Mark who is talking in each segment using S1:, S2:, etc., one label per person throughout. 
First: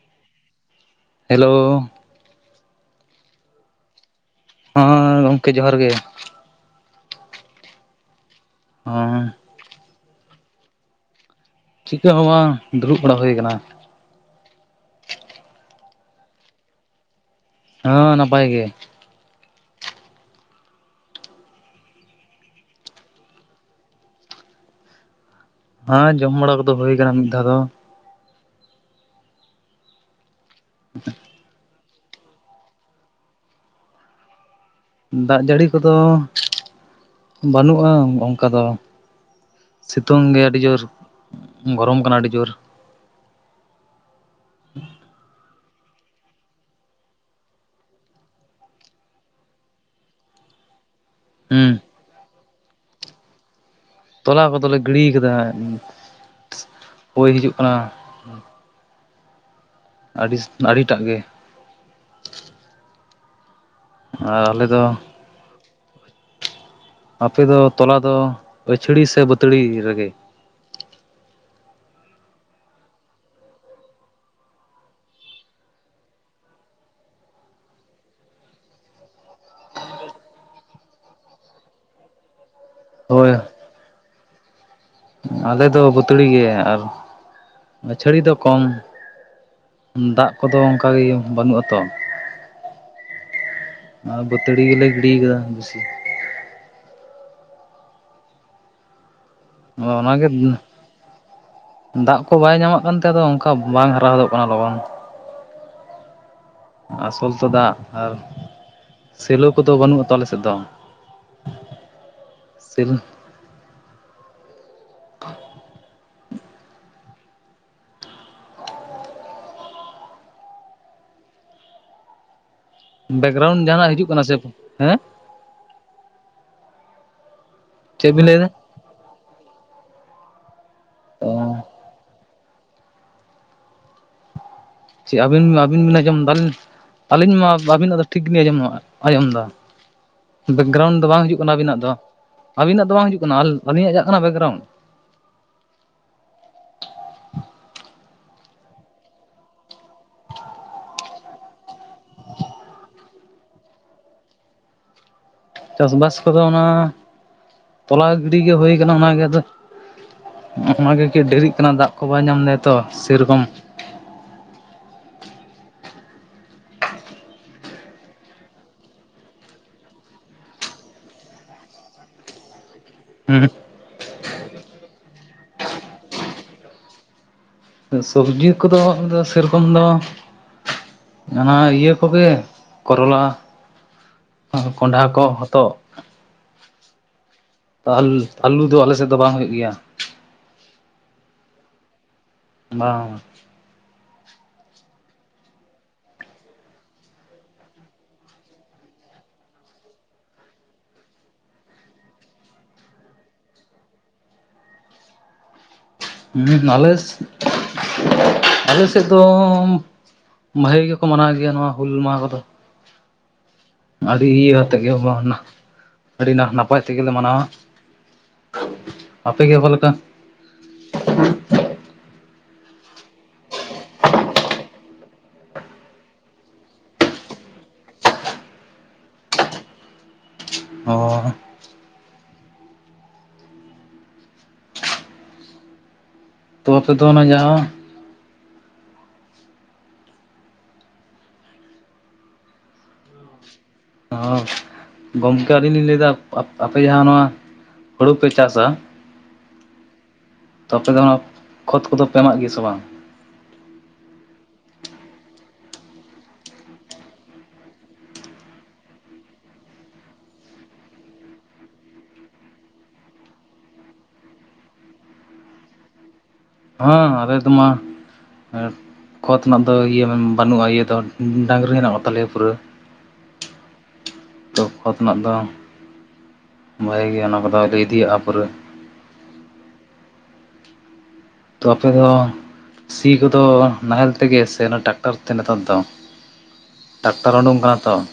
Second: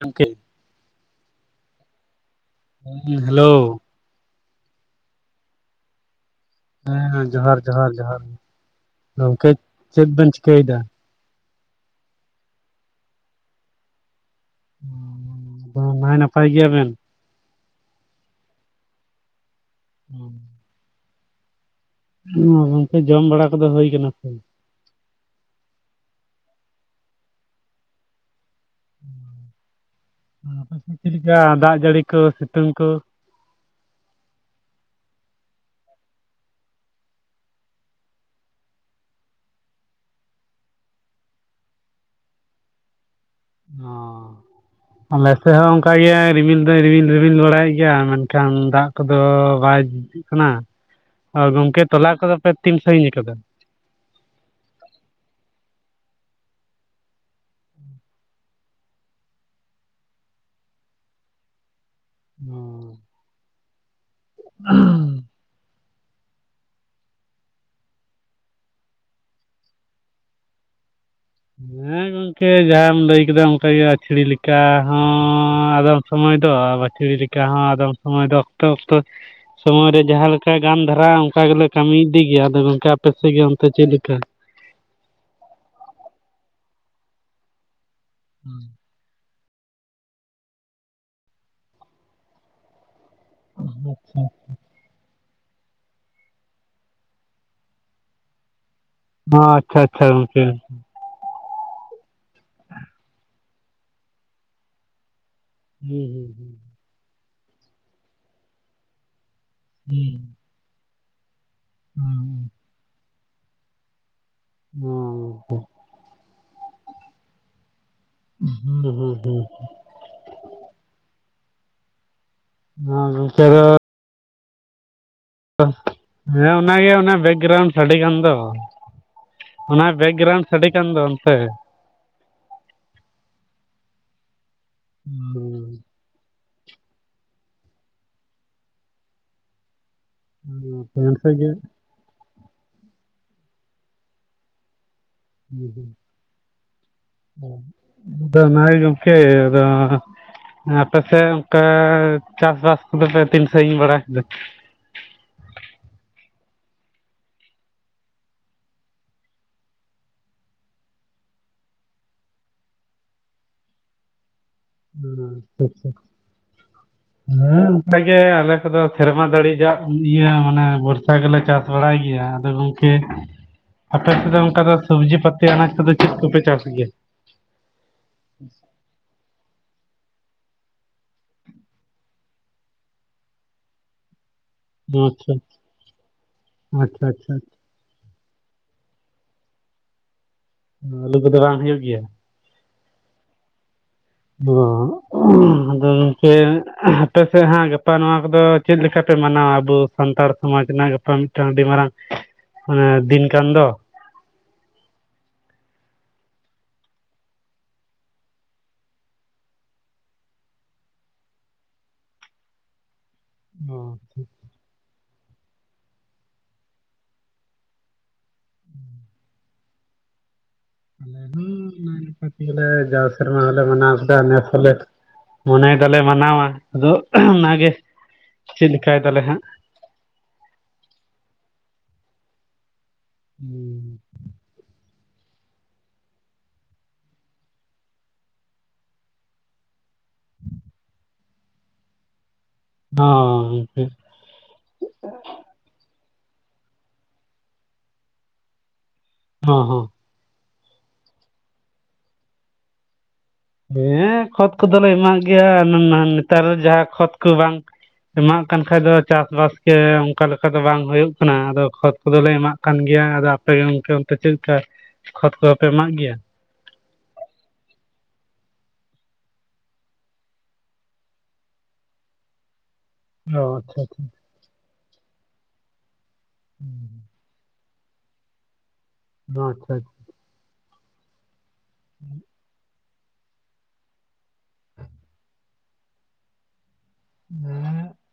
S1: ᱜᱚᱝᱠᱮ
S2: ᱦᱮᱞᱳ᱾
S1: ᱦᱮᱸ ᱦᱮᱞᱳᱣ᱾
S2: ᱦᱚᱸ ᱜᱚᱝᱠᱮ ᱡᱚᱦᱟᱨ ᱜᱮ᱾
S1: ᱦᱮᱸ ᱦᱮᱸ ᱡᱚᱦᱟᱨ ᱡᱚᱦᱟᱨ ᱡᱚᱦᱟᱨ,
S2: ᱦᱮᱸ
S1: ᱜᱚᱢᱠᱮ ᱪᱮᱫ ᱵᱮᱱ ᱪᱤᱠᱟᱹᱭ ᱫᱟ?
S2: ᱪᱤᱠᱟᱹ ᱦᱚᱸ ᱵᱟᱝ, ᱫᱩᱲᱩᱵ ᱵᱟᱲᱟ ᱦᱩᱭ ᱟᱠᱟᱱᱟ᱾
S1: [unintelligible] ᱱᱟᱭ ᱱᱟᱯᱟᱭ ᱜᱮᱭᱟ ᱵᱮᱱ᱾
S2: ᱦᱚᱸ ᱱᱟᱯᱟᱭ ᱜᱮ᱾
S1: ᱦᱩᱸ᱾ ᱜᱚᱝᱠᱮ ᱡᱚᱢ ᱵᱟᱲᱟ ᱠᱚᱫᱚ ᱦᱩᱭ ᱠᱟᱱᱟ ᱥᱮ
S2: ᱦᱮᱸ ᱡᱚᱢ ᱵᱟᱲᱟ ᱠᱚᱫᱚ ᱦᱩᱭ ᱠᱟᱱᱟ ᱢᱤᱫ ᱫᱷᱟᱣ ᱫᱚ᱾
S1: ᱟᱯᱮ ᱥᱮᱫ ᱪᱮᱫ ᱞᱮᱠᱟ ᱫᱟᱜ ᱡᱟᱹᱲᱤ ᱠᱚ ᱥᱤᱛᱩᱝ ᱠᱚ᱾
S2: ᱫᱟᱜ ᱡᱟᱹᱲᱤ ᱠᱚᱫᱚ, ᱵᱟᱹᱱᱩᱜᱼᱟ ᱚᱝᱠᱟ ᱫᱚ᱾ ᱥᱮᱛᱩᱝ ᱜᱮ ᱟᱹᱰᱤ ᱡᱩᱨ, ᱜᱚᱨᱚᱢ ᱠᱟᱱᱟ ᱟᱹᱰᱤ ᱡᱩᱨ᱾
S1: ᱦᱚᱸ [unintelligible] ᱥᱮᱫ ᱦᱚᱸ ᱚᱝᱠᱟ ᱜᱮ ᱨᱤᱢᱤᱞ ᱫᱚᱭ ᱨᱤᱢᱤᱞ ᱨᱤᱢᱤᱞ ᱵᱟᱲᱟᱭᱮᱫ ᱜᱮᱭᱟ, ᱢᱮᱱᱠᱷᱟᱱ ᱫᱟᱜ ᱠᱚᱫᱚ ᱵᱟᱭ ᱠᱟᱱᱟ᱾
S2: ᱦᱮᱸ
S1: ᱜᱚᱢᱠᱮ ᱛᱚᱞᱟ ᱠᱚᱫᱚ ᱯᱮ ᱛᱤᱱ ᱥᱟᱺᱜᱤᱧ ᱟᱠᱟᱫᱟ?
S2: ᱛᱚᱞᱟ ᱠᱚᱫᱚ ᱞᱮ ᱜᱤᱲᱤ ᱠᱟᱫᱟ, ᱦᱚᱭ ᱦᱤᱡᱩᱜ ᱠᱟᱱᱟ᱾ ᱟᱹᱰᱤᱥ ᱟᱹᱰᱤ ᱴᱟᱜ ᱜᱮ᱾
S1: ᱚᱸ᱾
S2: ᱟᱨ ᱟᱞᱮ ᱫᱚ ᱟᱯᱮ ᱫᱚ ᱛᱚᱞᱟ ᱫᱚ ᱟᱹᱪᱷᱲᱤ ᱥᱮ ᱵᱟᱹᱛᱲᱤ ᱨᱮᱜᱮ?
S1: ᱦᱮᱸ ᱜᱚᱝᱠᱮ ᱡᱟᱦᱟᱸᱢ ᱞᱟᱹᱭ ᱠᱮᱫᱟ ᱚᱱᱠᱟ ᱜᱮ ᱟᱹᱪᱷᱟᱹᱲᱤ ᱞᱮᱠᱟ ᱦᱚᱸᱻ ᱟᱫᱚᱢ ᱥᱚᱢᱚᱭ ᱫᱚ ᱵᱟᱹᱪᱷᱲᱤ ᱞᱮᱠᱟ ᱦᱚᱸ ᱟᱫᱚᱢ ᱥᱚᱢᱚᱭ ᱫᱚ ᱚᱠᱛᱚ ᱚᱠᱛᱚ ᱥᱚᱢᱚᱭ ᱨᱮ ᱡᱟᱦᱟᱸ ᱞᱮᱠᱟ ᱜᱟᱱ ᱫᱷᱟᱨᱟᱼᱟ ᱚᱱᱠᱟ ᱜᱮᱞᱮ ᱠᱟᱹᱢᱤ ᱤᱫᱤ ᱜᱮᱭᱟ᱾ ᱟᱫᱚ ᱜᱚᱝᱠᱮ ᱟᱯᱮ ᱥᱮᱫ
S2: ᱦᱳᱭ
S1: ᱜᱮ ᱚᱱᱛᱮ ᱪᱮᱫ ᱞᱮᱠᱟ?
S2: ᱟᱞᱮ ᱫᱚ ᱵᱟᱹᱛᱲᱤ ᱜᱮ, ᱟᱨ ᱪᱷᱟᱹᱲᱤ ᱫᱚ ᱠᱚᱢ᱾ ᱫᱟᱜ ᱠᱚᱫᱚ ᱚᱱᱠᱟᱜᱮ ᱵᱟᱹᱱᱩᱜ-ᱟ ᱛᱚ᱾ ᱟᱨ
S1: ᱟᱪᱪᱷᱟ ᱦᱚᱸ
S2: ᱵᱟᱹᱛ ᱛᱟᱹᱲᱤ ᱜᱮᱞᱮ ᱜᱤᱰᱤ ᱠᱟᱫᱟ ᱵᱤᱥᱤ᱾
S1: ᱟᱪᱪᱷᱟ
S2: ᱚ
S1: ᱟᱪᱪᱷᱟ
S2: ᱚᱱᱟᱜᱮ
S1: ᱜᱚᱝᱠᱮ
S2: [unintelligible] ᱫᱟᱜ ᱠᱚ ᱵᱟᱭ ᱧᱟᱢᱟᱜ ᱠᱟᱱ ᱛᱮ ᱟᱫᱚ ᱚᱱᱠᱟ ᱵᱟᱝ ᱦᱟᱨᱟ ᱦᱚᱫᱚᱜ ᱠᱟᱱᱟ ᱞᱚᱜᱚᱱ᱾
S1: ᱦᱩᱸ ᱦᱩᱸ ᱦᱩᱸ᱾
S2: ᱟᱥᱚᱞ ᱛᱚ ᱫᱟᱜ ᱟᱨ ᱥᱤᱞᱩ ᱠᱚᱫᱚ ᱵᱟᱹᱱᱩᱜᱼᱟ ᱛᱚ ᱟᱞᱮ ᱥᱮᱫ ᱫᱚ᱾ ᱥᱤᱞ
S1: [unintelligible] ᱦᱩᱸ ᱦᱩᱸ ᱦᱩᱸ᱾ ᱜᱚᱝᱠᱮ ᱟᱫᱚ
S2: ᱵᱮᱠᱜᱨᱟᱩᱱᱰ ᱡᱟᱦᱟᱸᱱᱟᱜ ᱦᱤᱡᱩᱜ ᱠᱟᱱᱟ ᱥᱮ᱾ ᱦᱮᱸ
S1: ᱦᱮᱸ ᱚᱱᱟᱜᱮ ᱚᱱᱟ ᱵᱮᱠᱜᱨᱟᱣᱩᱱᱰ ᱥᱟᱰᱮ
S2: ᱪᱮᱫ
S1: ᱠᱟᱱ
S2: ᱵᱤᱱ
S1: ᱫᱚ,
S2: ᱞᱟᱹᱭ ᱮᱫᱟ
S1: ᱚᱱᱟ ᱵᱮᱠᱜᱨᱟᱣᱩᱱᱰ ᱥᱟᱰᱮ ᱠᱟᱱ ᱫᱚ ᱚᱱᱛᱮ
S2: ᱚ ᱪᱮᱫ ᱟᱹᱵᱤᱱ ᱢᱟ ᱟᱹᱵᱤᱱ
S1: ᱦᱩᱸ
S2: ᱵᱤᱱ ᱟᱸᱡᱚᱢ ᱫᱟᱧ [unintelligible] ᱟᱹᱞᱤᱧ ᱢᱟ ᱟᱹᱵᱤᱱᱟᱜ ᱫᱚ ᱴᱷᱤᱠ ᱜᱤᱞᱤᱧ ᱟᱸᱡᱚᱢᱼᱟ ᱟᱸᱡᱚᱢ ᱫᱟ᱾ ᱵᱮᱠᱜᱨᱟᱩᱱᱰ ᱫᱚ
S1: ᱦᱩᱸ
S2: ᱵᱟᱝ
S1: ᱚᱱᱛᱮ
S2: ᱦᱤᱡᱩᱜ
S1: ᱜᱮ
S2: ᱠᱟᱱᱟ
S1: ᱦᱩᱸ
S2: ᱟᱹᱵᱤᱱᱟᱜ ᱫᱚ᱾ ᱟᱹᱵᱤᱱᱟᱜ ᱫᱚ ᱵᱟᱝ ᱦᱤᱡᱩᱜ ᱠᱟᱱᱟ, ᱟᱞᱹᱞᱤᱧᱟᱜ ᱪᱟᱜ ᱠᱟᱱᱟ ᱵᱮᱠᱜᱨᱟᱩᱱᱰ?
S1: ᱛᱚ ᱚᱱᱟᱜᱮ ᱜᱚᱢᱠᱮ ᱟᱫᱚ ᱟᱯᱮᱥᱮᱫ ᱚᱱᱠᱟ ᱪᱟᱥᱵᱟᱥ ᱠᱚᱫᱚ ᱯᱮ ᱛᱤᱱ ᱥᱟᱹᱜᱤᱧ ᱵᱟᱲᱟ ᱠᱮᱫᱟ?
S2: ᱪᱟᱥᱵᱟᱥ ᱠᱚᱫᱚ ᱚᱱᱟ, ᱛᱚᱞᱟ ᱜᱤᱰᱤ ᱜᱮ ᱦᱩᱭ ᱠᱟᱱᱟ ᱚᱱᱟᱜᱮ ᱟᱫᱚ ᱚᱱᱟᱜᱤ ᱠᱮ ᱰᱤᱨᱤᱜ ᱠᱟᱱᱟ ᱫᱟᱜ ᱠᱚ ᱵᱟᱭ ᱧᱟᱢ ᱫᱟᱭ ᱛᱚ ᱥᱮᱨᱚᱠᱚᱢ᱾
S1: ᱦᱩᱸ, ᱟᱪᱪᱷᱟ ᱟᱪᱪᱷᱟ᱾
S2: [inaudible]
S1: ᱦᱮᱸ ᱚᱱᱠᱟ ᱜᱮ ᱟᱞᱮ ᱠᱚ ᱫᱚ ᱥᱮᱨᱢᱟ ᱫᱟᱹᱲᱤ ᱡᱟᱜ ᱤᱭᱟᱹ ᱢᱟᱱᱮ ᱵᱚᱨᱥᱟ ᱜᱮᱞᱮ ᱪᱟᱥ ᱵᱟᱲᱟᱭ ᱜᱮᱭᱟ ᱟᱫᱚ ᱜᱚᱝᱠᱮ
S2: [unintelligible]
S1: ᱟᱯᱮ ᱥᱮᱫ ᱚᱱᱠᱟ ᱫᱚ ᱥᱚᱵᱽᱡᱤ ᱯᱟᱹᱛᱤ ᱟᱱᱟᱡ ᱠᱚᱫᱚ ᱪᱮᱫ ᱠᱚᱯᱮ ᱪᱟᱥ ᱜᱮᱭᱟ?
S2: ᱥᱚᱵᱽᱡᱤ ᱠᱚᱫᱚ ᱟᱫᱚ ᱥᱮᱨᱚᱠᱚᱢ ᱫᱚ ᱚᱱᱟ ᱤᱭᱟᱹ ᱠᱚᱜᱮ ᱠᱚᱨᱚᱞᱟ ᱠᱚᱸᱰᱷᱟ ᱠᱚ
S1: ᱟᱪᱪᱷᱟ
S2: ᱦᱚᱛᱚᱜ
S1: ᱟᱪᱪᱷᱟ ᱟᱪᱪᱷᱟ
S2: [unintelligible] ᱟᱞᱩ ᱫᱚ ᱟᱞᱮ ᱥᱮᱫ ᱫᱚ ᱵᱟᱝ ᱦᱩᱭᱩᱜ ᱜᱮᱭᱟ ᱾
S1: ᱟᱞᱩ ᱠᱚᱫᱚ ᱵᱟᱝ ᱦᱩᱭᱩᱜ ᱜᱮᱭᱟ?
S2: ᱵᱟᱝ ᱵᱟᱝ ᱾
S1: ᱚ, [unintelligible] ᱟᱫᱚ ᱜᱚᱝᱠᱮ ᱟᱯᱮ ᱥᱮᱫ ᱦᱟᱸᱜ ᱜᱟᱯᱟ ᱱᱚᱣᱟ ᱠᱚᱫᱚ ᱪᱮᱫ ᱞᱮᱠᱟ ᱯᱮ ᱢᱟᱱᱟᱣᱟ? ᱟᱵᱚ ᱥᱟᱱᱛᱟᱲ ᱥᱚᱢᱟᱡᱽ ᱨᱮᱱᱟᱜ ᱜᱟᱯᱟ ᱢᱤᱫᱴᱟᱝ ᱟᱹᱰᱤ ᱢᱟᱨᱟᱝ ᱢᱟᱱᱮ ᱫᱤᱱ ᱠᱟᱱ ᱫᱚ ᱾
S2: ᱦᱩᱸ ᱟᱞᱮ ᱟᱞᱮ ᱥᱮᱫ ᱫᱚ ᱵᱷᱟᱜᱮ ᱜᱮᱠᱚ ᱢᱟᱱᱟᱣ ᱜᱮᱭᱟ ᱱᱚᱣᱟ ᱦᱩᱞ ᱢᱟᱦᱟ ᱠᱚᱫᱚ ᱾
S1: ᱚ
S2: ᱟᱹᱰᱤ ᱤᱭᱟᱹ ᱟᱛᱮ ᱜᱮ ᱢᱟ ᱱᱟ ᱟᱹᱰᱤ ᱱᱟᱯᱟᱭ ᱛᱮᱜᱮ ᱞᱮ ᱢᱟᱱᱟᱣᱟ ᱾ ᱟᱯᱮ ᱜᱮ ᱚᱠᱟ ᱞᱮᱠᱟ?
S1: ᱱᱟᱭ ᱱᱟᱯᱟᱭ ᱛᱮᱜᱮ ᱞᱮ ᱡᱟᱣ ᱥᱮᱨᱢᱟ ᱦᱚᱞᱮ ᱢᱟᱱᱟᱣ ᱠᱮᱫᱟ, ᱱᱮᱥ ᱦᱚᱸᱞᱮ ᱢᱚᱱᱮᱭ ᱫᱟᱞᱮ ᱢᱟᱱᱟᱣᱟ ᱟᱫᱚ ᱚᱱᱟᱜᱮ ᱪᱮᱫ ᱞᱮᱠᱟᱭ ᱫᱟᱞᱮ ᱦᱟᱸᱜ ᱾
S2: ᱚ ᱾
S1: ᱦᱩᱸ ᱾
S2: ᱛᱚ ᱟᱯᱮ ᱫᱚ ᱚᱱᱟ ᱡᱟᱦᱟᱸ
S1: ᱦᱚᱸ ᱜᱚᱝᱠᱮ ᱾
S2: ᱦᱚᱸ, ᱜᱚᱢᱠᱮ ᱟᱹᱞᱤᱧ ᱞᱤᱧ ᱞᱮᱭᱫᱟ ᱟᱯ ᱟᱯᱮ ᱡᱟᱦᱟᱸ ᱱᱚᱣᱟ ᱦᱳᱲᱳ ᱯᱮ ᱪᱟᱥᱟ
S1: ᱦᱚᱸ ᱦᱚᱸ ᱾
S2: ᱛᱚ ᱟᱯᱮ ᱫᱚ ᱚᱱᱟ ᱠᱷᱚᱛ ᱠᱚᱫᱚ ᱯᱮ ᱮᱢᱟᱜ ᱜᱮᱭᱟ ᱥᱮ ᱵᱟᱝ?
S1: ᱦᱮᱸ ᱠᱷᱚᱛ ᱠᱚᱫᱚ ᱞᱮ ᱮᱢᱟᱜ ᱜᱮᱭᱟ [unintelligible] ᱱᱮᱛᱟᱨ ᱡᱟᱦᱟᱸ ᱠᱷᱚᱛ ᱠᱚ ᱵᱟᱝ ᱮᱢᱟᱜ ᱠᱟᱱ ᱠᱷᱟᱡ ᱫᱚ ᱪᱟᱥ ᱵᱟᱥ ᱜᱮ ᱚᱱᱠᱟ ᱞᱮᱠᱟ ᱫᱚ ᱵᱟᱝ ᱦᱩᱭᱩᱜ ᱠᱟᱱᱟ, ᱟᱫᱚ ᱠᱷᱚᱛ ᱠᱚᱫᱚ ᱞᱮ ᱮᱢᱟᱜ ᱠᱟᱱ ᱜᱮᱭᱟ ᱟᱫᱚ ᱟᱯᱮ ᱜᱮ ᱜᱚᱝᱠᱮ ᱚᱱᱛᱮ ᱪᱮᱫ ᱞᱮᱠᱟ ᱠᱷᱚᱛ ᱠᱚᱫᱚ ᱯᱮ ᱮᱢᱟᱜ ᱜᱮᱭᱟ?
S2: ᱦᱚᱸ ᱟᱞᱮ ᱫᱚ ᱢᱟ ᱠᱷᱚᱛ ᱨᱮᱱᱟᱜ ᱫᱚ ᱤᱭᱟᱹ ᱵᱟᱹᱱᱩᱜᱼᱟ ᱤᱭᱟᱹ ᱫᱚ ᱰᱟᱹᱝᱨᱤ ᱦᱮᱱᱟᱜ ᱠᱚᱛᱟᱞᱮᱭᱟ ᱯᱩᱨᱟᱹ ᱾
S1: ᱚ ᱟᱪᱪᱷᱟ ᱟᱪᱪᱷᱟ ᱾
S2: ᱛᱚ ᱠᱷᱚᱛ ᱱᱟᱜ ᱫᱚ,
S1: ᱦᱩᱸ,
S2: ᱵᱷᱟᱜᱮ ᱜᱮᱭᱟ ᱚᱱᱟ ᱠᱚᱫᱚ ᱟᱫᱚ ᱤᱫᱤᱭᱤᱭᱟᱜᱼᱟ ᱯᱩᱨᱟᱹ ᱾
S1: [unintelligible]
S2: ᱛᱚ ᱟᱯᱮ ᱫᱚ ᱥᱤ ᱠᱚᱫᱚ ᱱᱟᱦᱮᱞ ᱛᱮᱜᱮ ᱥᱮ ᱚᱱᱟ ᱴᱟᱠᱴᱟᱨ ᱛᱮ ᱱᱮᱛᱟᱨ ᱫᱚ? ᱴᱟᱠᱴᱟᱨ ᱳᱰᱳᱝ ᱠᱟᱱᱟ ᱛᱚ ᱾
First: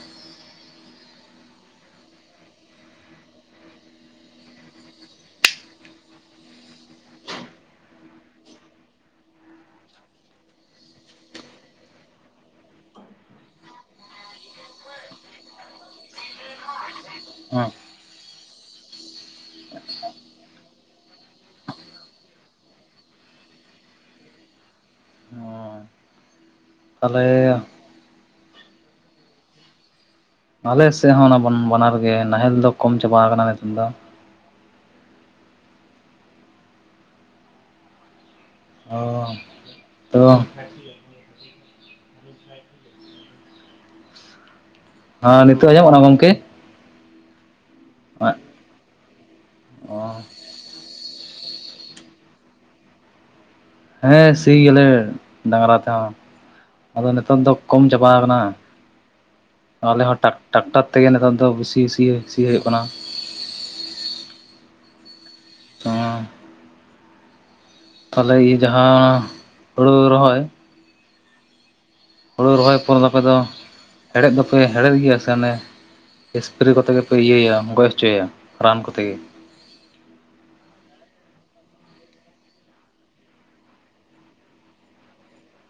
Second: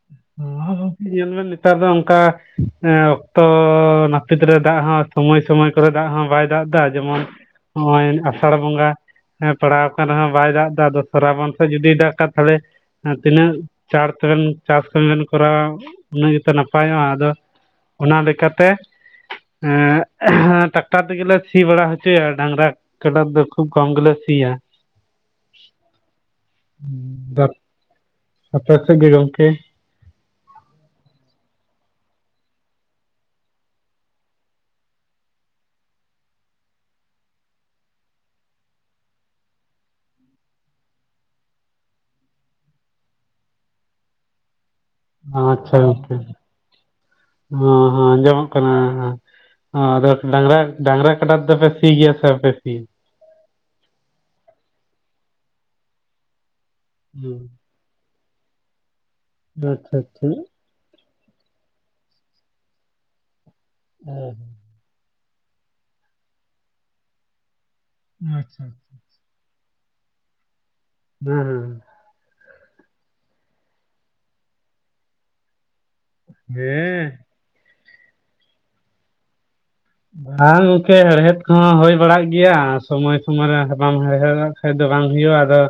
S1: ᱦᱚ ᱜᱚᱝᱠᱮ ᱧᱮᱞ ᱵᱮᱱ ᱱᱮᱛᱟᱨ ᱫᱚ ᱚᱱᱠᱟ ᱮ ᱚᱠᱛᱚ ᱱᱟᱹᱯᱤᱛ ᱨᱮ ᱫᱟᱜ ᱦᱚᱸ ᱥᱚᱢᱚᱭ ᱥᱚᱢᱚᱭ ᱠᱚᱨᱮ ᱫᱟᱜ ᱦᱚᱸ ᱵᱟᱭ ᱫᱟᱜ ᱫᱟ ᱡᱮᱢᱚᱱ ᱦᱚᱜᱼᱚᱭ ᱟᱥᱟᱲ ᱵᱚᱸᱜᱟ ᱦᱮᱸ ᱯᱟᱲᱟᱣ ᱠᱟᱱ ᱨᱮᱦᱚᱸ ᱵᱟᱭ ᱫᱟᱜ ᱫᱟ, ᱟᱫᱚ ᱥᱚᱨᱟᱵᱚᱱ ᱥᱮᱫ ᱡᱩᱫᱤ ᱫᱟᱜ ᱠᱟᱡ ᱛᱟᱦᱚᱞᱮ ᱛᱤᱱᱟᱹᱜ ᱪᱟᱲ ᱛᱮᱵᱮᱱ ᱪᱟᱥ ᱠᱟᱢᱤᱵᱮᱱ ᱠᱚᱨᱟᱣᱟ ᱩᱱᱟᱹᱜ ᱜᱮᱛᱚ ᱱᱟᱯᱟᱭᱚᱜᱼᱟ ᱟᱫᱚ
S2: ᱦᱮᱸ
S1: ᱚᱱᱟ ᱞᱮᱠᱟᱛᱮ ᱮᱸ ᱴᱟᱠᱴᱟᱨ ᱛᱮᱜᱮ ᱞᱮ ᱥᱤ ᱵᱟᱲᱟ ᱦᱚᱪᱚᱭᱟ ᱰᱟᱝᱨᱟ ᱠᱟᱵᱟ ᱛᱮ ᱫᱚ ᱠᱷᱩᱵ ᱠᱚᱢ ᱜᱮᱞᱮ ᱥᱤᱭᱟ ᱾
S2: ᱚ ᱾
S1: [unintelligible] ᱟᱯᱮ ᱥᱮᱫ ᱜᱮ ᱜᱚᱝᱠᱮ?
S2: ᱟᱞᱮ ᱥᱮᱫ ᱦᱚᱸ ᱚᱱᱟ ᱵᱚᱱ ᱵᱟᱱᱟᱨ ᱜᱮ ᱱᱟᱦᱮᱞ ᱫᱚ ᱠᱚᱢ ᱪᱟᱵᱟ ᱠᱟᱱᱟ ᱱᱤᱛᱚᱜ ᱫᱚ ᱾ ᱚᱻ ᱛᱚ ᱦᱮᱸ ᱱᱤᱛᱚᱜ
S1: ᱟᱪᱪᱷᱟ
S2: ᱟᱸᱡᱚᱢᱚᱜ ᱠᱟᱱᱟ
S1: ᱜᱚᱝᱠᱮ,
S2: ᱜᱚᱢᱠᱮ
S1: ᱦᱮᱸ ᱦᱮᱸ ᱟᱸᱡᱚᱢᱚᱜ ᱠᱟᱱᱟ, ᱟᱫᱚ
S2: ᱚ
S1: ᱰᱟᱝᱨᱟ ᱰᱟᱝᱨᱟ ᱠᱟᱰᱟ ᱛᱮᱫᱚ ᱯᱮ ᱥᱤ ᱜᱮᱭᱟ ᱥᱮ ᱵᱟᱯᱮ ᱥᱤᱭᱟ?
S2: ᱦᱮᱸ ᱥᱤᱭ ᱜᱮᱞᱮ ᱰᱟᱝᱨᱟ ᱛᱮᱦᱚᱸ ᱟᱫᱚ ᱱᱮᱛᱚᱝ
S1: ᱦᱩᱸ
S2: ᱫᱚ ᱠᱚᱢ ᱪᱟᱵᱟᱣ ᱠᱟᱱᱟ,
S1: ᱟᱪᱪᱷᱟ
S2: ᱟᱞᱮ ᱦᱚᱸ
S1: ᱟᱪᱪᱷᱟ
S2: ᱴᱟᱠ ᱴᱟᱠᱴᱟᱨ ᱛᱮᱜᱮ ᱱᱮᱛᱟᱨ ᱫᱚ ᱵᱤᱥᱤ ᱥᱤ ᱥᱤ ᱦᱩᱭᱩᱜ ᱠᱟᱱᱟ᱾
S1: [unintelligible]
S2: ᱛᱚᱸᱻᱼᱼ ᱛᱟᱦᱚᱞᱮ ᱤᱭᱟᱹ
S1: ᱟᱪᱪᱷᱟ
S2: ᱡᱟᱦᱟᱸ ᱦᱳᱲᱳ ᱨᱚᱦᱚᱭᱼᱼ
S1: ᱦᱩᱸ ᱦᱩᱸ᱾
S2: ᱦᱩᱲᱩ ᱨᱚᱦᱚᱭ ᱯᱚᱨ ᱫᱚ ᱟᱯᱮ ᱫᱚ ᱦᱮᱲᱮᱫ ᱫᱚᱯᱮ ᱦᱮᱲᱮᱫ ᱜᱮᱭᱟ ᱥᱮ ᱚᱱᱮᱼᱼ
S1: ᱦᱮᱸ
S2: ᱮᱥᱯᱨᱮ ᱠᱚᱛᱮ
S1: ᱦᱮᱸ ᱦᱮᱸ
S2: ᱜᱮᱯᱮ ᱤᱭᱟᱹᱭᱟ ᱜᱚᱡ ᱦᱚᱪᱚᱭᱟ ᱨᱟᱱ ᱠᱚᱛᱮ ᱜᱮ᱾
S1: ᱵᱟᱝ ᱜᱚᱝᱠᱮ ᱦᱮᱲᱦᱮᱫ ᱠᱚᱦᱚᱸ ᱦᱩᱭ ᱵᱟᱲᱟᱜ ᱜᱮᱭᱟ ᱥᱚᱢᱚᱭ ᱥᱚᱢᱚᱭ ᱨᱮ ᱵᱟᱢ ᱦᱮᱲᱦᱮᱫᱽ ᱼᱼ ᱠᱷᱟᱡ ᱫᱚ ᱵᱟᱝ ᱦᱩᱭᱩᱜ-ᱟ ᱟᱫᱚᱼᱼ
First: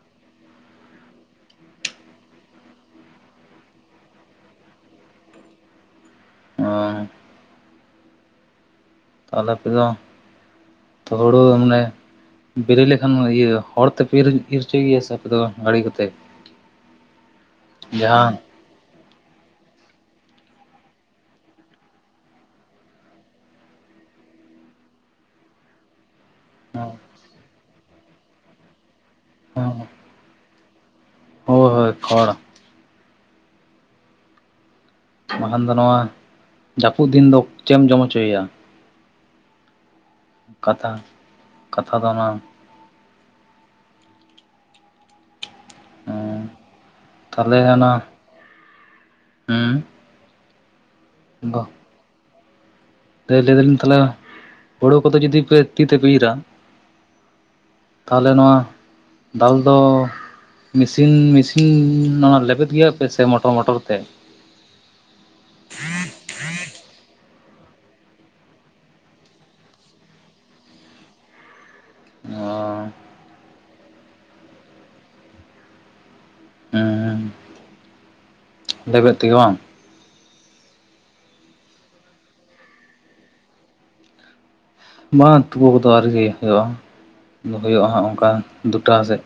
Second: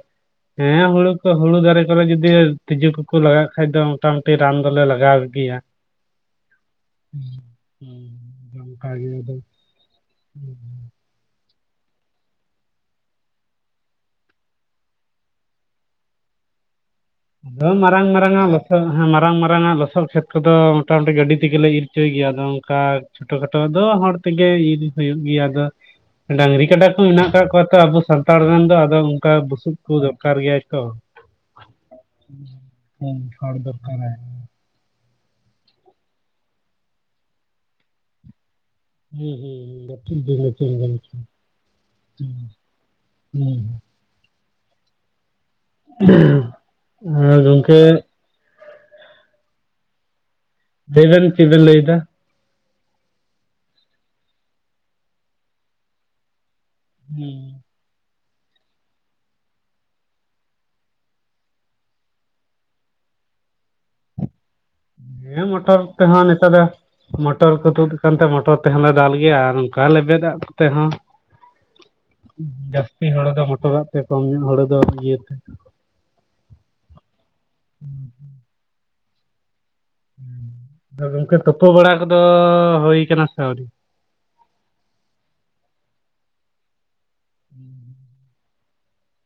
S1: ᱦᱮᱸ ᱦᱩᱲᱩ ᱠᱚ ᱦᱩᱲᱩ ᱫᱟᱨᱮ ᱠᱚᱨᱮ ᱡᱩᱫᱤ ᱛᱤᱡᱩ ᱠᱚᱠᱚ ᱞᱟᱜᱟᱜ ᱠᱷᱟᱡ ᱫᱚ ᱢᱚᱴᱟᱼᱢᱩᱴᱤ ᱨᱟᱱ ᱫᱚᱞᱮ ᱞᱟᱜᱟᱣ ᱜᱤᱭᱟ᱾
S2: ᱦᱚᱭ᱾
S1: ᱦᱩᱸ ᱱᱚᱝᱠᱟ ᱜᱮ ᱟᱫᱚᱼᱼ [inaudible]
S2: ᱛᱮᱫᱚᱸᱼᱼ [inaudible]
S1: ᱦᱩᱸᱻ᱾ [inaudible]
S2: ᱛᱚ ᱦᱩᱲᱩ ᱢᱚᱱᱮᱼᱼ ᱵᱮᱨᱮ ᱞᱮᱠᱷᱟᱱ ᱤᱭᱟᱹ ᱦᱚᱲ ᱛᱮᱯᱮ ᱤᱨ ᱤᱨ ᱩᱪᱩᱭ ᱜᱮᱭᱟ ᱥᱮ ᱟᱯᱮ ᱫᱚ ᱜᱟᱲᱤ ᱠᱟᱛᱮ?
S1: ᱟᱫᱚ ᱢᱟᱨᱟᱝ ᱢᱟᱨᱟᱝᱟᱜᱼᱼ ᱫᱚ ᱦᱮᱸ ᱢᱟᱨᱟᱝ ᱢᱟᱨᱟᱝᱟᱜ ᱞᱚᱥᱚᱛ ᱠᱷᱮᱛ ᱠᱚᱫᱚ ᱢᱚᱴᱟ ᱢᱩᱴᱤ ᱜᱟᱹᱰᱤ ᱛᱤᱜᱤ ᱞᱮ ᱤᱨ ᱪᱩᱭ ᱜᱮᱭᱟ ᱟᱫᱚ ᱚᱱᱠᱟᱼᱼ ᱠᱷᱟᱴᱚ ᱠᱷᱟᱴᱚ ᱫᱚ ᱦᱚᱲ ᱛᱮᱜᱮ ᱤᱨ ᱦᱩᱭᱩᱜ ᱜᱮᱭᱟ ᱟᱫᱚᱼᱼᱼ ᱰᱟᱝᱨᱤ ᱠᱟᱰᱟ ᱠᱚ ᱢᱮᱱᱟᱜ ᱟᱠᱟᱜ ᱠᱚᱣᱟ ᱛᱚ ᱟᱵᱚ ᱥᱟᱱᱛᱟᱲ ᱨᱮᱱ ᱫᱚ ᱟᱫᱚ ᱩᱱᱠᱟ ᱵᱩᱥᱩᱵ ᱠᱚ ᱫᱚᱨᱠᱟᱨ ᱜᱮᱭᱟᱭ ᱛᱚ᱾
S2: ᱦᱳᱭ ᱦᱳᱭ ᱠᱷᱚᱲᱼᱼ
S1: ᱦᱮᱸ ᱠᱷᱚᱲ ᱫᱟ ᱠᱟᱨᱮ ᱼᱼ [unintelligible]
S2: ᱵᱟᱝᱠᱷᱟᱱ ᱫᱚ ᱱᱚᱣᱟ ᱡᱟᱯᱩᱜ ᱫᱤᱱ ᱫᱚ ᱪᱮᱜ ᱮᱢ ᱡᱚᱢ ᱚᱪᱚᱭᱭᱟ᱾
S1: ᱦᱩᱸ ᱦᱩᱸ ᱡᱟᱹᱯᱩᱜ ᱫᱤᱱ ᱫᱚ ᱪᱮᱜ ᱮᱢ
S2: ᱠᱟᱛᱷᱟ
S1: ‌ᱡᱚᱢ
S2: ᱠᱟᱛᱷᱟ ᱫᱚ ᱚᱱᱟ
S1: ᱚᱪᱚᱮᱭ‌ᱟ, ᱦᱩᱸ ᱦᱩᱸ᱾ [inaudible] ᱟᱨ
S2: ᱛᱷᱟᱞᱮ
S1: ᱜᱚᱝᱠᱮ
S2: ᱚᱱᱟ ᱩᱸᱼᱼᱼ
S1: ᱞᱟᱹᱭ ᱵᱤᱱ ᱪᱮᱜ ᱵᱤᱱ ᱞᱟᱹᱭ ᱫᱟ?
S2: ᱛᱟᱹᱭ ᱞᱟᱹᱭ ᱫᱟᱹᱞᱤᱧ ᱛᱟᱦᱚᱞᱮ ᱦᱳᱲᱳ ᱠᱚᱫᱚ ᱡᱩᱫᱤ ᱯᱮ ᱛᱤ ᱛᱮᱯᱮ ᱤᱨᱟᱼᱼ
S1: ᱦᱩᱸ᱾
S2: ᱛᱟᱦᱚᱞᱮ ᱱᱚᱣᱟ ᱫᱟᱞ ᱫᱚᱼᱼᱼ ᱢᱤᱥᱤᱱ ᱢᱤᱥᱤᱱ ᱱᱚᱶᱟ ᱞᱮᱵᱮᱫᱽ ᱜᱮᱭᱟ ᱯᱮ ᱥᱮ ᱢᱚᱴᱚᱨ ᱢᱚᱴᱚᱨ ᱛᱮ?
S1: ᱦᱮᱸ ᱢᱚᱴᱚᱨ ᱛᱮᱦᱟᱸ ᱱᱮᱛᱟᱨ ᱫᱚᱼᱼ ᱢᱚᱴᱚᱨ ᱠᱚ ᱛᱩᱫᱽ ᱟᱠᱟᱱ ᱛᱮ ᱢᱚᱴᱚᱨ ᱛᱮᱦᱚᱸ ᱞᱮ ᱫᱟᱞ ᱜᱮᱭᱟ ᱟᱨ ᱚᱱᱠᱟ ᱞᱮᱵᱮᱫᱟᱜ ᱠᱚᱛᱮ ᱦᱚᱸ᱾
S2: [unintelligible]
S1: ᱡᱟᱥᱛᱤ ᱦᱚᱲ ᱫᱚ ᱢᱚᱴᱚᱨᱟᱜ ᱛᱮ ᱠᱚᱢ ᱧᱚᱜ ᱦᱚᱲ ᱫᱚ ᱤᱭᱟᱹ ᱛᱮᱼᱼ
S2: ᱦᱮᱸᱻ ᱞᱮᱵᱮᱜ ᱛᱮᱜᱮ ᱵᱟᱝ᱾
S1: ᱫᱚ ᱜᱚᱝᱠᱮ ᱛᱩᱯᱩ ᱵᱟᱲᱟ ᱠᱚᱫᱚ ᱦᱚᱭ ᱠᱟᱱᱟ ᱥᱮ ᱟᱹᱣᱨᱤᱭᱟ?
S2: ᱵᱟᱝᱟ ᱛᱩᱯᱩ ᱠᱚᱫᱚ ᱟᱣᱨᱤ ᱦᱩᱭ ᱦᱩᱭᱩᱜ-ᱟ ᱫᱚ ᱦᱩᱭᱩᱜ-ᱟ ᱦᱟᱸᱜ ᱚᱝᱠᱟ ᱫᱩ ᱴᱟ ᱥᱮᱛ᱾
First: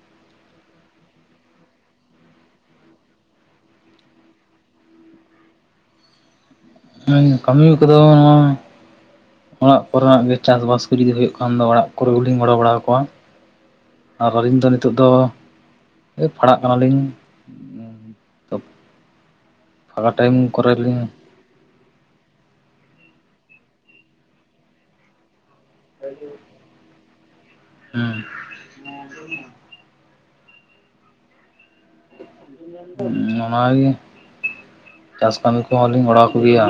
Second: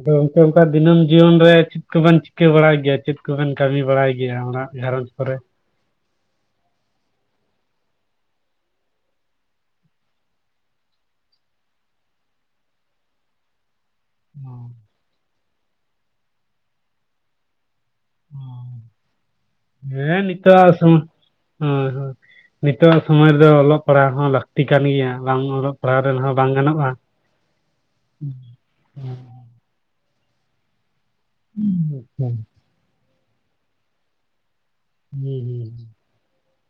S1: ᱟᱫᱚ ᱜᱚᱝᱠᱮ ᱚᱱᱠᱟ ᱫᱤᱱᱟᱹᱢ ᱡᱤᱭᱚᱱ ᱨᱮ ᱪᱤᱫ ᱠᱩᱵᱮᱱ ᱪᱤᱠᱟᱹ ᱵᱟᱲᱟᱭ ᱜᱮᱭᱟ ᱪᱮᱫ ᱠᱚᱵᱮᱱ ᱠᱟᱢᱤ ᱵᱟᱲᱟᱭ ᱜᱮᱭᱟ ᱚᱱᱟᱼᱼ ᱜᱷᱟᱨᱚᱸᱡ ᱠᱚᱨᱮ?
S2: ᱦᱮᱸ ᱠᱟᱹᱢᱤ ᱠᱚᱫᱚ ᱼᱼ ᱚᱲᱟᱜ ᱠᱚᱨᱮ ᱱᱟᱜ ᱜᱮ ᱪᱟᱥ ᱵᱟᱥ ᱠᱚ ᱡᱩᱫᱤ ᱦᱩᱭᱩᱜ ᱠᱷᱟᱱ ᱫᱚ ᱚᱲᱟᱜ ᱠᱚᱨᱮ ᱜᱮᱞᱤᱧ ᱜᱚᱲᱚ ᱵᱟᱲᱟᱣ ᱠᱚᱣᱟ᱾ ᱟᱨ ᱟᱹᱞᱤᱧ ᱫᱚ ᱱᱤᱛᱚᱜ ᱫᱚ ᱳᱭ ᱯᱟᱲᱦᱟᱜ ᱠᱟᱱᱟ ᱞᱤᱧᱼᱼ ᱯᱷᱟᱸᱠᱟ
S1: ᱦᱮᱸ
S2: ᱴᱟᱭᱤᱢ
S1: ᱱᱤᱛᱚᱜ ᱟᱜ
S2: ᱠᱚᱨᱮ
S1: ᱥᱚᱢᱚᱼᱹ
S2: ᱞᱤᱧ
S1: ᱦᱚᱸᱭ ᱦᱚᱸᱭ ᱱᱤᱛᱚᱜ ᱟᱜ ᱥᱚᱢᱚᱭ ᱨᱮᱫᱚ ᱚᱞᱚᱜ ᱯᱟᱲᱦᱟᱜ ᱦᱚᱸ ᱞᱟᱠᱛᱤ ᱠᱟᱱ ᱜᱮᱭᱟ ᱵᱟᱝ ᱚᱞᱚᱜ ᱼᱼ ᱯᱟᱲᱟᱣ ᱨᱮᱱ ᱦᱚᱸ ᱵᱟᱝ ᱜᱟᱱᱚᱜ-ᱟ, ᱦᱩᱸ ᱦᱚᱸ᱾ [unintelligible] ᱦᱩᱸ ᱟᱪᱷᱟ᱾
S2: ᱩᱸ ᱚᱱᱟ ᱜᱮ ᱪᱟᱥ ᱠᱟᱢᱤ ᱠᱚᱦᱚᱸ ᱞᱤᱧ ᱵᱟᱲᱟᱣ ᱠᱚ ᱜᱮᱭᱟ᱾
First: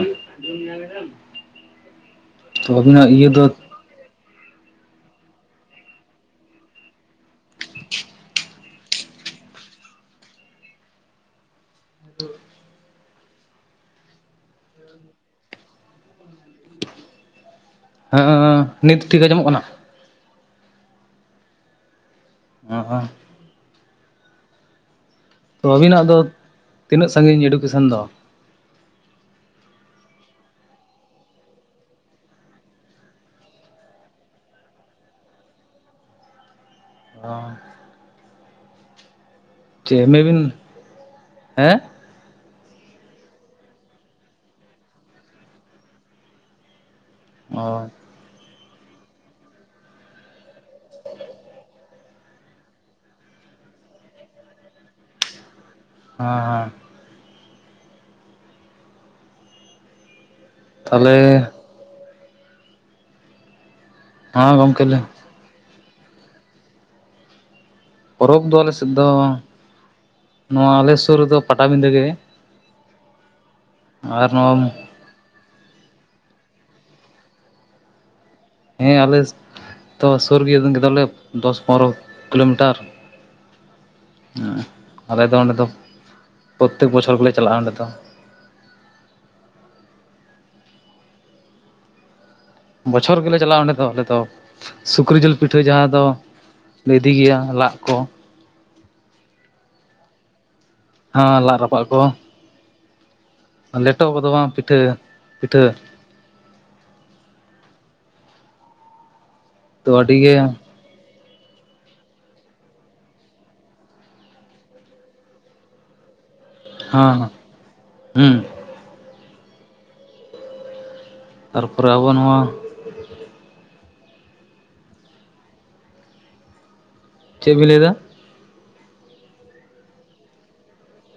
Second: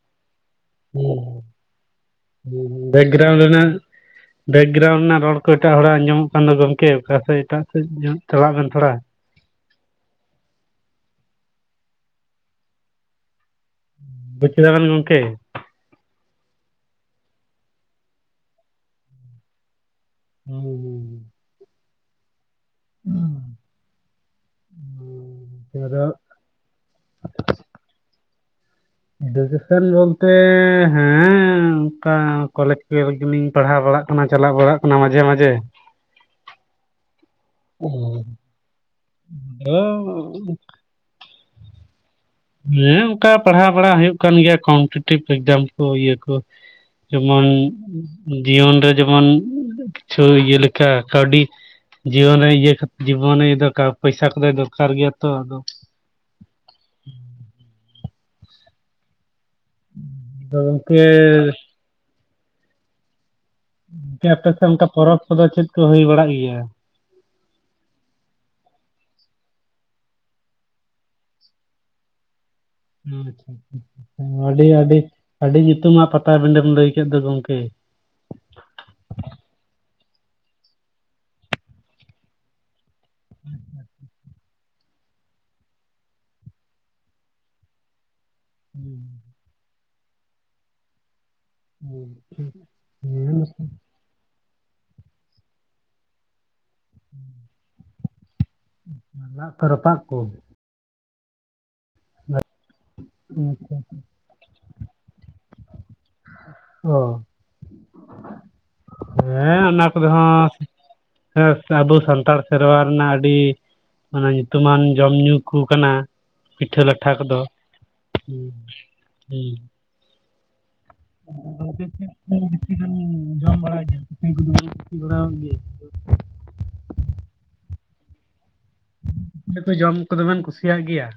S2: ᱛᱚ ᱟᱵᱤᱱᱟᱜ ᱤᱭᱟᱹ ᱫᱚ ᱾
S1: ᱵᱮᱠᱜᱮᱨᱟᱩᱱᱰ ᱨᱮᱱᱟᱜ ᱨᱚᱲ ᱠᱚ ᱮᱴᱟᱜ ᱦᱚᱲᱟ ᱟᱸᱡᱚᱜ ᱠᱟᱱ ᱫᱚ ᱜᱚᱝᱠᱮ ᱚᱠᱟ ᱥᱮ ᱮᱴᱟᱜ ᱥᱮᱫ ᱪᱟᱞᱟᱜ ᱵᱮᱱ ᱛᱷᱚᱲᱟ ᱾
S2: [inaudible]
S1: ᱵᱩᱪ ᱠᱮᱫᱟᱠᱮᱱ ᱜᱚᱢᱚᱝᱠᱮ [unintelligible]
S2: ᱦᱮᱸ ᱱᱤᱛ ᱴᱷᱤᱠ ᱟᱸᱡᱚᱢᱚᱜ ᱠᱟᱱᱟ ᱾
S1: ᱦᱩᱸ ᱦᱩᱸ ᱾
S2: [inaudible] ᱛᱚ
S1: ᱟᱫᱚ
S2: ᱟᱹᱵᱤᱱᱟᱜ ᱫᱚ ᱛᱤᱱᱟᱹᱜ ᱥᱟᱺᱜᱤᱧ ᱮᱰᱩᱠᱮᱥᱚᱱ ᱫᱚ?
S1: ᱮᱰᱩᱠᱮᱥᱚᱱ ᱵᱚᱞ ᱛᱮ ᱦᱮᱸ᱾ ᱚᱱᱠᱟ ᱠᱚᱞᱮᱡᱽ ᱠᱚ ᱞᱤᱧ ᱯᱟᱲᱦᱟᱣ ᱵᱟᱲᱟᱜ ᱠᱟᱱᱟ᱾ ᱪᱟᱞᱟᱜ ᱵᱟᱲᱟᱜ ᱠᱟᱱᱟ ᱢᱟᱡᱷᱮ ᱢᱟᱡᱷᱮ᱾
S2: ᱚ
S1: ᱚ
S2: ᱪᱮᱫ ᱢᱮᱵᱤᱱ ᱦᱮᱸ᱾
S1: ᱦᱮᱸ ᱚᱱᱠᱟ ᱯᱟᱲᱦᱟᱣ ᱵᱟᱲᱟ ᱦᱩᱭᱩᱜ ᱠᱟᱱ ᱜᱮᱭᱟ᱾ ᱠᱚᱢᱯᱤᱴᱤᱴᱤᱵᱷ ᱮᱠᱡᱟᱢ ᱠᱚ ᱤᱭᱟᱹ ᱠᱚ᱾ ᱡᱮᱢᱚᱱ
S2: ᱚ
S1: ᱡᱤᱭᱚᱱ ᱨᱮ ᱡᱮᱢᱚᱱ ᱠᱤᱪᱷᱩ ᱤᱭᱟᱹ ᱞᱮᱠᱟ ᱠᱟᱹᱣᱰᱤ ᱡᱤᱭᱚᱱ ᱨᱮ ᱤᱭᱟᱹ ᱡᱤᱵᱚᱱᱮ ᱫᱚ ᱯᱚᱭᱥᱟ ᱠᱚᱫᱚ ᱫᱚᱨᱠᱟᱨ ᱜᱮᱭᱟ ᱛᱚ᱾ ᱟᱫᱚ
S2: ᱦᱮᱸ ᱦᱮᱸ
S1: ᱛᱚ ᱜᱚᱢᱠᱮ
S2: ᱛᱟᱦᱚᱞᱮ ᱦᱮᱸ
S1: ᱟᱯᱮᱥᱮᱫ
S2: ᱜᱚᱢᱠᱮ
S1: ᱚᱱᱠᱟ
S2: ᱞᱟᱹᱭ
S1: ᱯᱚᱨᱚᱵᱽ ᱠᱚᱫᱚ ᱪᱮᱫ ᱠᱚ ᱦᱩᱭ ᱵᱟᱲᱟᱜ ᱜᱮᱭᱟ?
S2: ᱯᱚᱨᱚᱵᱽ ᱫᱚ ᱟᱞᱮ ᱥᱮᱫ ᱫᱚ ᱱᱚᱣᱟ ᱟᱞᱮ ᱥᱩᱨ ᱨᱮᱫᱚ ᱯᱟᱴᱟᱵᱤᱫᱟᱹ ᱜᱮ᱾ ᱟᱨ
S1: ᱟᱹᱰᱤ
S2: ᱱᱚᱣᱟ
S1: ᱟᱹᱰᱤ ᱟᱹᱰᱤ ᱧᱩᱛᱩᱢᱟᱜ ᱯᱟᱴᱵᱤᱰᱟᱹᱢ ᱞᱟᱹᱭ ᱠᱮᱫ ᱫᱚ ᱜᱚᱢᱠᱮ᱾
S2: ᱦᱮᱸ ᱟᱞᱮ ᱛᱚ ᱥᱩᱨ ᱜᱮ ᱠᱮ ᱫᱟᱞᱮ ᱫᱚᱥ ᱯᱚᱱᱨᱚ ᱠᱤᱞᱳᱢᱤᱴᱟᱨ᱾
S1: [unintelligible]
S2: ᱦᱮᱸ ᱟᱞᱮ ᱫᱚ ᱚᱸᱰᱮ ᱫᱚ ᱯᱨᱚᱛᱮᱠ ᱵᱚᱪᱷᱚᱨ ᱜᱮᱞᱮ ᱪᱟᱞᱟᱜᱼᱟ, ᱚᱸᱰᱮ ᱫᱚ᱾
S1: [inaudible] [inaudible]
S2: ᱵᱚᱪᱷᱚᱨ ᱜᱮᱞᱮ ᱪᱟᱞᱟᱜᱼᱟ᱾ ᱚᱸᱰᱮ ᱫᱚ ᱟᱞᱮ ᱫᱚ ᱥᱩᱠᱨᱤ ᱡᱤᱞ ᱯᱤᱴᱷᱟᱹ ᱡᱟᱦᱟᱸ ᱫᱚ᱾ ᱞᱮ ᱤᱫᱤ ᱜᱮᱭᱟ ᱞᱟᱜ ᱠᱚ᱾
S1: ᱨᱟᱯᱟ ᱠᱚ᱾
S2: ᱦᱮᱸ ᱞᱟᱫ ᱨᱟᱯᱟᱜ ᱠᱚ᱾
S1: [inaudible]
S2: ᱞᱮᱴᱚ ᱠᱚᱫᱚ ᱵᱟᱝ ᱯᱤᱴᱷᱟᱹ ᱯᱤᱴᱷᱟᱹ᱾
S1: ᱚᱸ ᱦᱮᱸ ᱚᱱᱟ
S2: ᱛᱚ
S1: ᱠᱚᱫᱚ
S2: ᱟᱹᱰᱤ ᱜᱮ
S1: ᱦᱚᱸ᱾ ᱦᱮᱸ ᱟᱵᱚ ᱥᱟᱱᱛᱟᱲ ᱥᱮᱨᱣᱟ ᱨᱮᱱᱟᱜ ᱟᱹᱰᱤ ᱧᱩᱛᱩᱢᱟᱱ ᱡᱚᱢ ᱧᱩ ᱠᱚ ᱠᱟᱱᱟ᱾ ᱯᱤᱴᱷᱟᱹ ᱞᱟᱴᱷᱟ
S2: ᱦᱮᱸ
S1: ᱠᱚᱫᱚ
S2: ᱦᱩᱸ
S1: ᱦᱮᱸ ᱦᱮᱸ᱾
S2: ᱛᱟᱨᱯᱚᱨᱮ ᱟᱵᱚ ᱱᱚᱣᱟ
S1: ᱜᱟᱱ ᱡᱚᱢ ᱵᱟᱲᱟᱭ ᱜᱮᱭᱟ ᱵᱟᱲ ᱜᱮ?
S2: ᱪᱮᱫ ᱵᱤᱱ ᱞᱟᱹᱭ ᱮᱫᱟ?
S1: ᱪᱮ ᱠᱚ ᱡᱚᱢ ᱠᱚᱫᱚ ᱵᱮᱱ ᱠᱩᱥᱤᱭᱟᱜ ᱜᱮᱭᱟ?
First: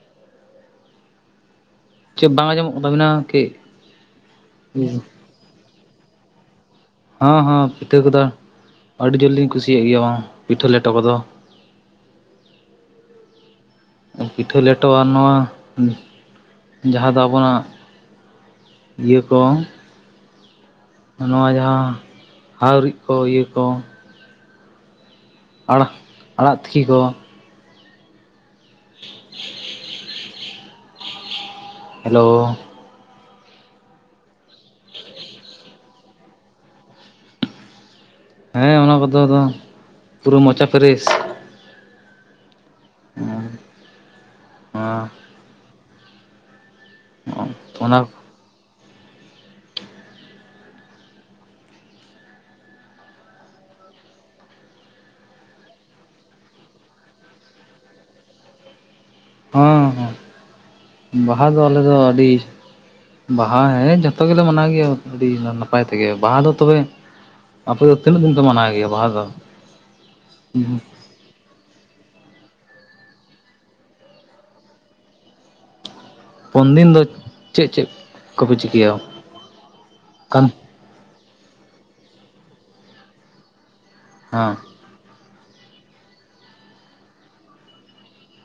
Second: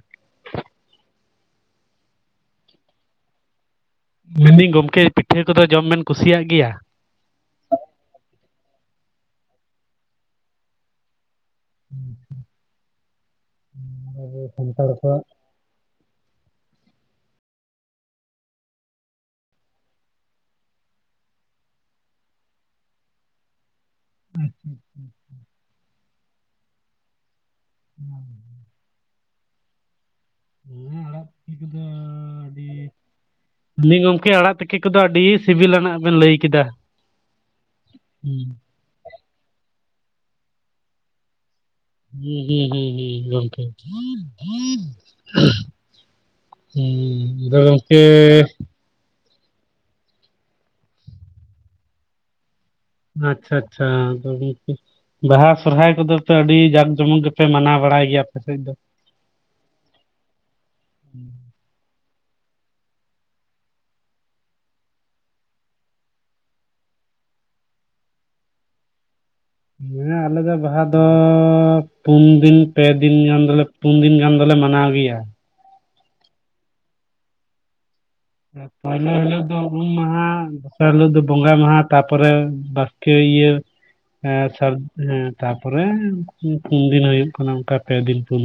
S2: ᱪᱮᱫ ᱵᱟᱝ ᱟᱸᱡᱚᱢᱚᱜ ᱛᱟᱵᱤᱱᱟ ᱜᱚᱢᱠᱮ?
S1: ᱢᱮᱱᱫᱟᱹᱧ ᱜᱚᱢᱠᱮ ᱯᱤᱴᱷᱟᱹ ᱠᱚᱫᱚ ᱡᱚᱢ ᱵᱮᱱ ᱠᱩᱥᱤᱭᱟᱜ ᱜᱮᱭᱟ?
S2: ᱦᱮᱸ ᱦᱮᱸ ᱯᱤᱴᱷᱟᱹ ᱠᱚᱫᱚ ᱟᱹᱰᱤ ᱡᱳᱨᱞᱤᱧ ᱠᱩᱥᱤᱭᱟᱜ ᱜᱮᱭᱟ ᱵᱟᱝ ᱯᱤᱴᱷᱟᱹ ᱞᱮᱴᱚ ᱠᱚᱫᱚ᱾
S1: [inaudible] ᱟᱵᱚ
S2: ᱯᱤᱴᱷᱟᱹ
S1: ᱥᱟᱱᱛᱟᱲ
S2: ᱞᱮᱴᱚᱼᱟ᱾
S1: ᱠᱚᱣᱟᱜ
S2: ᱱᱚᱣᱟ ᱡᱟᱦᱟᱸ ᱫᱚ ᱟᱵᱚᱱᱟᱜ ᱤᱭᱟᱹ ᱠᱚ᱾ ᱱᱚᱣᱟ ᱡᱟᱦᱟᱸ ᱦᱟᱣᱨᱤᱡ ᱠᱚ ᱤᱭᱟᱹ ᱠᱚ᱾
S1: [inaudible]
S2: ᱟᱲᱟᱜ ᱟᱲᱟᱜ ᱛᱤᱠᱤ ᱠᱚ᱾
S1: [inaudible] ᱱᱚᱣᱟ ᱟᱲᱟᱜ ᱛᱤᱠᱤ ᱠᱚᱫᱚ
S2: ᱦᱮᱞᱳᱻ᱾
S1: ᱫᱤᱭᱮ ᱜᱚᱝᱠᱮ ᱟᱲᱟᱜ ᱛᱤᱠᱤ ᱠᱚᱫᱚ ᱟᱹᱰᱤᱻ ᱥᱤᱵᱤᱞᱟ ᱱᱟᱜ ᱵᱮᱱ ᱞᱟᱹᱭ ᱠᱮᱫᱟ᱾ [unintelligible]
S2: ᱦᱮᱸ ᱚᱱᱟ ᱠᱚᱫᱚ ᱟᱫᱚ, ᱯᱩᱨᱟᱹ ᱢᱚᱪᱟ ᱯᱷᱮᱨᱮᱥ᱾
S1: ᱦᱩᱸ, ᱦᱩᱸ, ᱦᱩᱸ, ᱦᱩᱸ ᱦᱩᱸ ᱦᱩᱸ ᱦᱩᱸᱻ ᱟᱫᱚ
S2: ᱚᱱᱟ
S1: ᱜᱚᱝᱠᱮᱻ ᱟᱪᱪᱷᱟ ᱟᱪᱪᱷᱟ ᱟᱫᱚ ᱜᱚᱝᱠᱮ [inaudible] ᱵᱟᱦᱟ ᱥᱨᱦᱟᱭ ᱠᱚᱫᱚ ᱯᱮ ᱟᱹᱰᱤ ᱡᱟᱠ ᱡᱚᱢᱚᱠ ᱜᱮᱯᱮ ᱢᱟᱱᱟᱣ ᱵᱟᱲᱟᱭ ᱜᱮᱭᱟ ᱟᱯᱮ ᱥᱮᱫ ᱫᱚ᱾
S2: ᱦᱸ ᱦᱸ, ᱵᱟᱦᱟ ᱫᱚ ᱟᱞᱮ ᱫᱚ ᱟᱹᱰᱤ ᱵᱟᱦᱟ ᱦᱮᱸ ᱡᱚᱛᱚ ᱜᱮᱞᱮ ᱢᱟᱱᱟᱣ ᱜᱮᱭᱟ ᱟᱹᱰᱤ ᱱᱟᱯᱟᱭ ᱛᱮᱜᱮ, ᱵᱟᱦᱟ ᱫᱚ ᱛᱚᱵᱮ ᱟᱯᱮ ᱫᱚ ᱛᱤᱱᱹ ᱫᱤᱱ ᱯᱮ ᱢᱟᱱᱣ ᱜᱮᱭᱟ ᱵᱟᱦᱟ ᱫᱚ?
S1: ᱦᱮᱸ ᱟᱞᱮ ᱫᱚ ᱵᱟᱦᱟ ᱫᱚᱻ ᱯᱩᱱ ᱫᱤᱱ ᱯᱮ ᱫᱤᱱ ᱜᱟᱱ ᱫᱚᱞᱮ ᱯᱩᱱ ᱫᱤᱱ ᱜᱟᱱ ᱫᱚᱞᱮ ᱢᱟᱱᱟᱣ ᱜᱮᱭᱟ᱾
S2: ᱯᱚᱱ ᱫᱤᱱ ᱫᱚ, ᱪᱮ ᱪᱮᱫ? ᱠᱚᱯᱮ ᱪᱤᱠᱟᱹᱭᱟ
S1: ᱯᱳᱭᱞᱳ ᱦᱤᱞᱳᱜ ᱫᱚ ᱩᱢ ᱢᱟᱦᱟ᱾
S2: ᱠᱟᱱ
S1: ᱫᱚᱥᱟᱨ ᱦᱚᱞᱟᱹᱜ ᱫᱚ ᱵᱚᱸᱜᱟ ᱢᱟᱦᱟ, ᱛᱟᱯᱚᱨᱮ ᱵᱟᱥᱠᱮ ᱤᱭᱟᱹ
S2: ᱦᱮᱸ
S1: ᱥᱟᱹᱨ ᱦᱩᱸ ᱛᱟᱯᱚᱨᱮ ᱯᱩᱱ ᱫᱤᱱ ᱦᱩᱭᱩᱜ ᱠᱟᱱᱟ ᱚᱱᱠᱟ ᱯᱮ ᱫᱤᱱ ᱯᱩᱱ